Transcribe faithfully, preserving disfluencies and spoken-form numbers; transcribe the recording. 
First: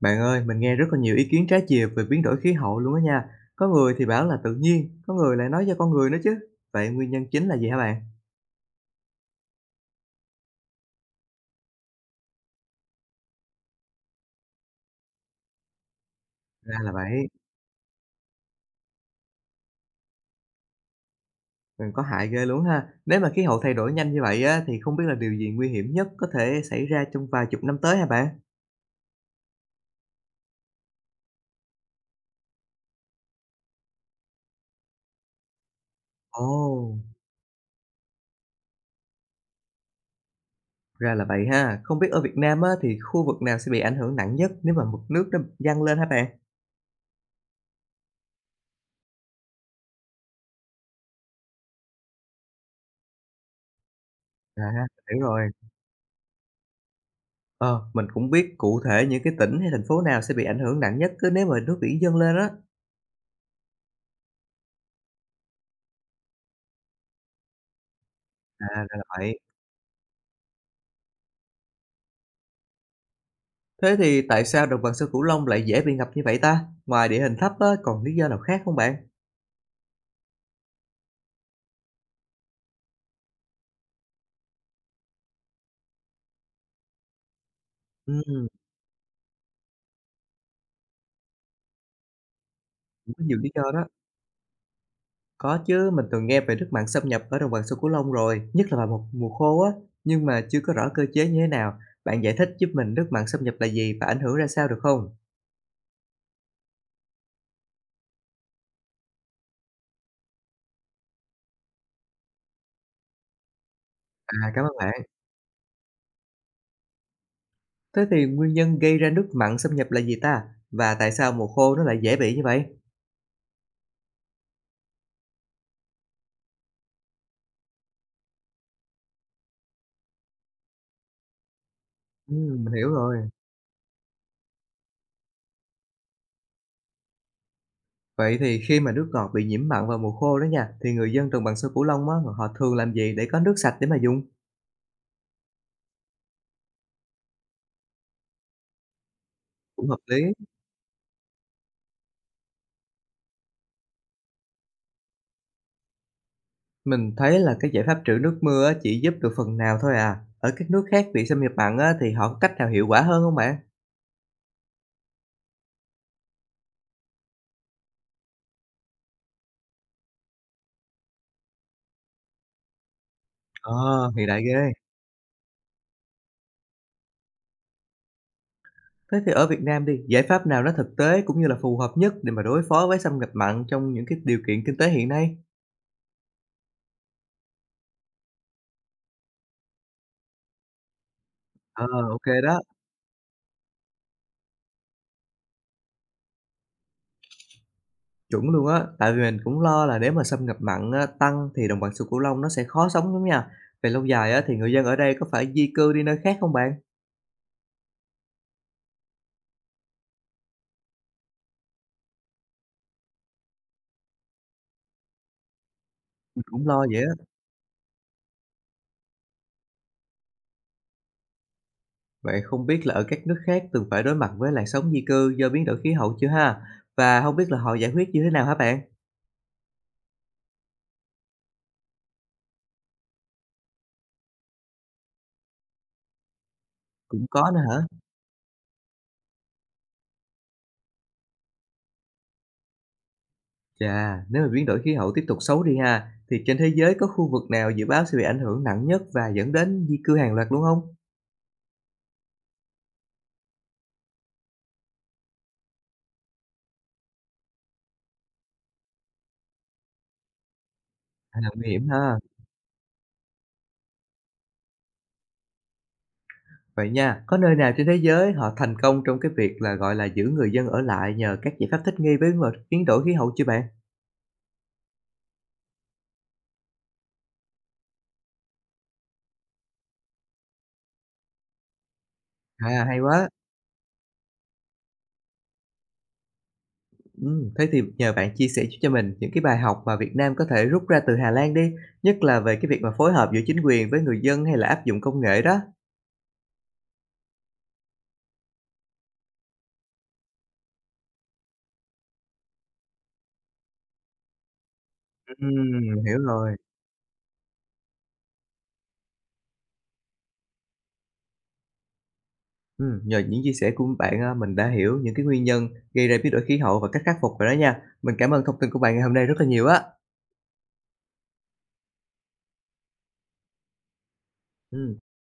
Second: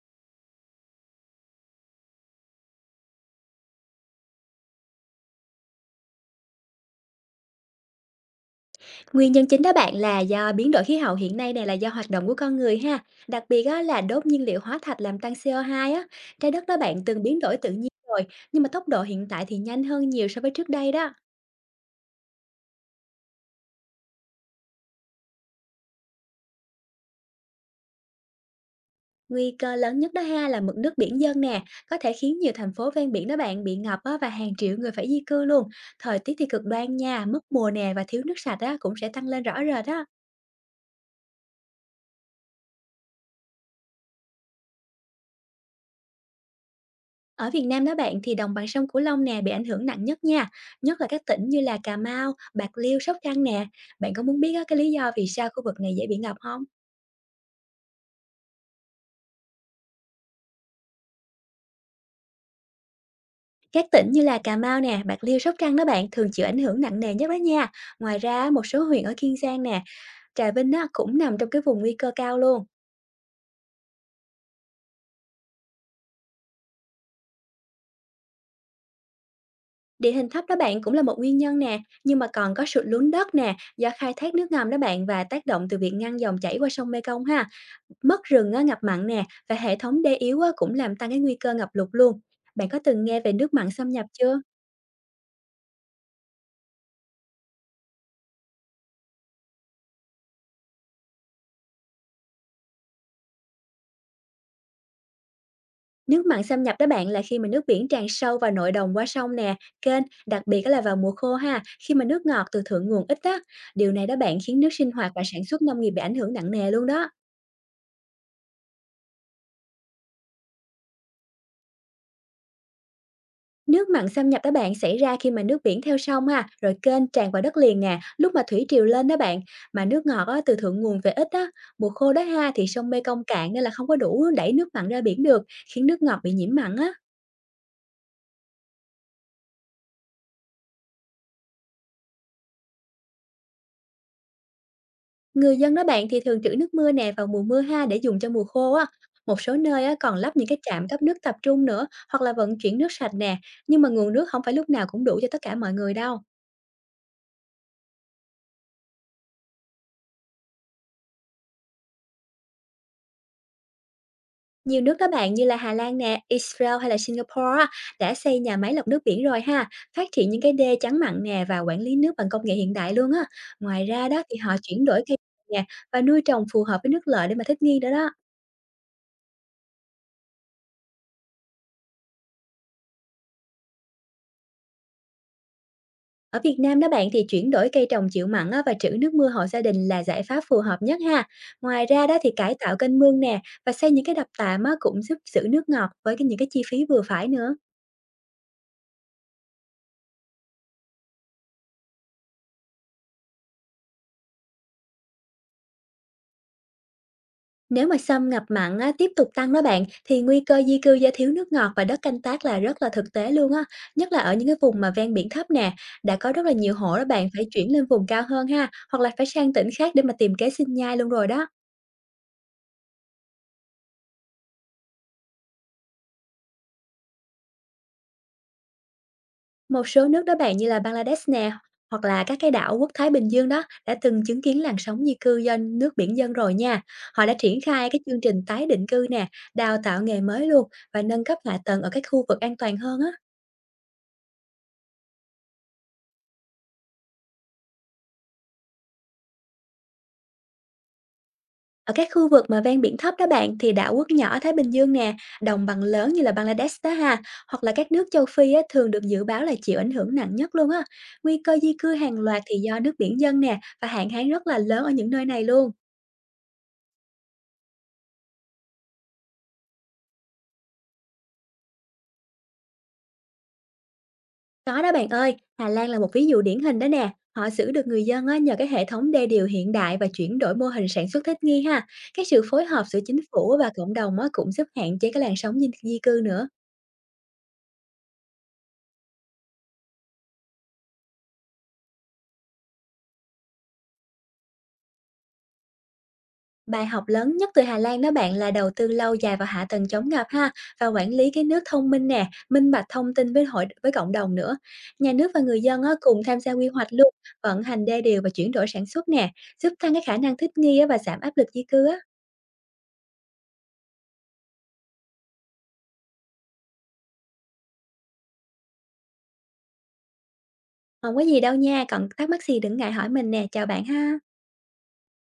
Bạn ơi, mình nghe rất là nhiều ý kiến trái chiều về biến đổi khí hậu luôn đó nha. Có người thì bảo là tự nhiên, có người lại nói do con người nữa chứ. Vậy nguyên nhân chính là gì hả bạn? Nguyên nhân chính đó bạn là do biến đổi khí hậu hiện nay này là do hoạt động của con người ha. Đặc biệt á, là đốt nhiên liệu hóa thạch làm tăng xê o hai á. Trái đất đó Ra là bạn từng vậy, biến đổi tự nhiên rồi, nhưng mà tốc độ hiện tại thì nhanh hơn nhiều so với trước đây đó. mình có hại ghê luôn ha. Nếu mà khí hậu thay đổi nhanh như vậy á, thì không biết là điều gì nguy hiểm nhất có thể xảy ra trong vài chục năm tới hả bạn? Nguy cơ lớn nhất đó ha là mực nước biển dâng nè, có thể khiến nhiều thành phố ven biển đó bạn bị ngập á, và hàng triệu người phải di cư luôn. Thời tiết thì cực đoan Ồ, nha, mất mùa nè và thiếu nước sạch á, cũng sẽ tăng lên rõ rệt đó. ra là vậy ha. Không biết ở Việt Nam á, thì khu vực nào sẽ bị ảnh hưởng nặng nhất nếu mà mực nước nó dâng lên hả bạn? Ở Việt Nam đó bạn thì đồng bằng sông Cửu Long nè bị ảnh hưởng nặng nhất nha, nhất là các tỉnh như là Cà Mau, Bạc Liêu, Sóc Trăng nè. Bạn có muốn biết À, á, cái lý do hiểu vì sao rồi. khu vực này dễ bị ngập không? Ờ, mình cũng biết cụ thể những cái tỉnh hay thành phố nào sẽ bị ảnh hưởng nặng nhất cứ nếu mà nước biển dâng lên á. Các tỉnh như là Cà Mau nè, Bạc Liêu, Sóc Trăng đó bạn thường chịu ảnh hưởng nặng nề nhất đó nha. Ngoài ra, một À, số ra huyện là ở Kiên vậy. Giang nè, Trà Vinh á, cũng nằm trong cái vùng nguy cơ cao luôn. Thế thì tại sao đồng bằng sông Cửu Long lại dễ bị ngập như vậy ta? Ngoài địa hình thấp á, còn lý do nào khác không bạn? Địa hình thấp đó bạn cũng là một nguyên nhân nè, nhưng mà còn có sụt lún đất nè, do khai thác nước ngầm đó bạn và tác động từ việc ngăn dòng chảy qua sông Mekong ha. Mất Ừm, rừng á, ngập mặn nè và hệ thống đê yếu á, cũng làm tăng cái nguy cơ ngập lụt luôn. Bạn có từng cũng nghe có về nhiều lý nước do mặn đó. xâm nhập chưa? Có chứ, mình từng nghe về nước mặn xâm nhập ở đồng bằng sông Cửu Long rồi, nhất là vào một mùa khô á, nhưng mà chưa có rõ cơ chế như thế nào. Bạn giải thích giúp mình nước mặn xâm nhập là gì và ảnh hưởng ra sao được không? Nước mặn xâm nhập đó bạn là khi mà nước biển tràn sâu vào nội đồng qua sông nè, kênh, đặc biệt á là vào mùa khô ha, khi mà nước ngọt từ thượng nguồn ít á. Điều này đó À, bạn khiến cảm nước ơn sinh bạn. hoạt và sản xuất nông nghiệp bị ảnh hưởng nặng nề luôn đó. Thế thì nguyên nhân gây ra nước mặn xâm nhập là gì ta? Và tại sao mùa khô nó lại dễ bị như vậy? Nước mặn xâm nhập đó bạn xảy ra khi mà nước biển theo sông ha, rồi kênh tràn vào đất liền nè, lúc mà thủy triều lên đó bạn, mà nước ngọt á, từ thượng nguồn về ít á, mùa khô đó ha Ừm, thì mình hiểu sông Mekong rồi. cạn nên là không có đủ đẩy nước mặn ra biển được, khiến nước ngọt bị nhiễm mặn á. Vậy thì khi mà nước ngọt bị nhiễm mặn vào mùa khô đó nha, thì người dân đồng bằng sông Cửu Long á, họ thường làm gì để có nước sạch để mà dùng? Người dân đó bạn thì thường trữ nước mưa nè vào mùa mưa ha để dùng cho mùa khô á. Một số nơi Cũng á, hợp còn lý. lắp những cái trạm cấp nước tập trung nữa, hoặc là vận chuyển nước sạch nè, nhưng mà nguồn nước không phải lúc nào cũng đủ cho tất cả mọi người đâu. Mình thấy là cái giải pháp trữ nước mưa á, chỉ giúp được phần nào thôi à. Ở các nước khác bị xâm nhập mặn á, thì họ có cách nào hiệu quả hơn không bạn? Nhiều nước đó bạn như là Hà Lan nè, Israel hay là Singapore á, đã xây nhà máy lọc nước biển rồi ha, phát triển những cái đê chắn mặn nè và quản lý nước bằng công nghệ hiện đại luôn á. Ờ, Ngoài ra đó hiện thì đại họ ghê. chuyển đổi cây nè và nuôi trồng phù hợp với nước lợ để mà thích nghi đó đó. Thế thì ở Việt Nam đi, giải pháp nào nó thực tế cũng như là phù hợp nhất để mà đối phó với xâm nhập mặn trong những cái điều kiện kinh tế hiện nay? Ở Việt Nam đó bạn thì chuyển đổi cây trồng chịu mặn á, và trữ nước mưa hộ gia đình là giải pháp phù hợp nhất ha. Ngoài Ờ, ra đó ok thì cải đó. tạo kênh mương nè và xây những cái đập tạm á, cũng giúp giữ nước ngọt với cái- những cái chi phí vừa phải nữa. Chuẩn luôn á, tại vì mình cũng lo là nếu mà xâm nhập mặn á, tăng thì đồng bằng sông Cửu Long nó sẽ khó sống lắm nha. Về lâu dài á, thì người dân ở đây có phải di cư đi nơi khác không bạn? Nếu mà xâm ngập mặn á, tiếp tục tăng đó bạn thì nguy cơ di cư do thiếu nước ngọt và đất canh tác là rất là thực tế luôn á, nhất là ở những cái vùng mà ven biển thấp nè, đã có Mình rất là cũng nhiều lo hộ vậy đó á. bạn phải chuyển lên vùng cao hơn ha, hoặc là phải sang tỉnh khác để mà tìm kế sinh nhai luôn rồi đó. Vậy không biết là ở các nước khác từng phải đối mặt với làn sóng di cư do biến đổi khí hậu chưa ha? Và không biết là họ giải quyết như thế nào hả bạn? Một số nước đó bạn như là Bangladesh nè, hoặc là các cái đảo quốc Thái Bình Dương đó đã từng chứng kiến làn sóng di cư do nước biển dân rồi nha. Họ Cũng đã có triển nữa hả? khai cái chương trình tái định cư nè, đào tạo nghề mới luôn và nâng cấp hạ tầng ở các khu vực an toàn hơn á. Chà, nếu mà biến đổi khí hậu tiếp tục xấu đi ha, thì trên thế giới có khu vực nào dự báo sẽ bị ảnh hưởng nặng nhất và dẫn đến di cư hàng loạt luôn không? Ở các khu vực mà ven biển thấp đó bạn thì đảo quốc nhỏ Thái Bình Dương nè, đồng bằng lớn như là Bangladesh đó ha, hoặc là các nước châu Phi á, thường được dự báo là chịu ảnh hưởng nặng nhất luôn á. Nguy À, cơ nguy di hiểm cư ha. hàng loạt thì do nước biển dân nè và hạn hán rất là lớn ở những nơi này luôn. Vậy nha, có nơi nào trên thế giới họ thành công trong cái việc là, gọi là, giữ người dân ở lại nhờ các giải pháp thích nghi với mà biến đổi khí hậu chưa bạn? Có đó bạn ơi, Hà Lan là một ví dụ điển hình đó nè. Họ giữ được người dân á, nhờ cái hệ thống đê điều hiện đại và chuyển đổi mô hình sản xuất thích nghi ha. Cái sự phối hợp À, giữa hay chính quá! phủ và cộng đồng á, cũng giúp hạn chế cái làn sóng di di cư nữa. Ừm, thế thì nhờ bạn chia sẻ giúp cho mình những cái bài học mà Việt Nam có thể rút ra từ Hà Lan đi, nhất là về cái việc mà phối hợp giữa chính quyền với người dân hay là áp dụng công nghệ đó. Bài học lớn nhất từ Hà Lan đó bạn là đầu tư lâu dài vào hạ tầng chống ngập ha và quản lý cái nước thông minh nè, minh bạch thông tin với hội với cộng đồng nữa. Nhà nước và người dân Ừm, á, hiểu cùng tham gia rồi. quy hoạch luôn, vận hành đê điều và chuyển đổi sản xuất nè, giúp tăng cái khả năng thích nghi á, và giảm áp lực di cư á. Ừm, nhờ những chia sẻ của bạn á, mình đã hiểu những cái nguyên nhân gây ra biến đổi khí hậu và cách khắc phục rồi đó nha. Mình cảm ơn thông tin của bạn ngày hôm nay rất là nhiều á. Không có gì đâu nha, còn thắc mắc gì đừng ngại hỏi mình nè, chào bạn ha. Ừm.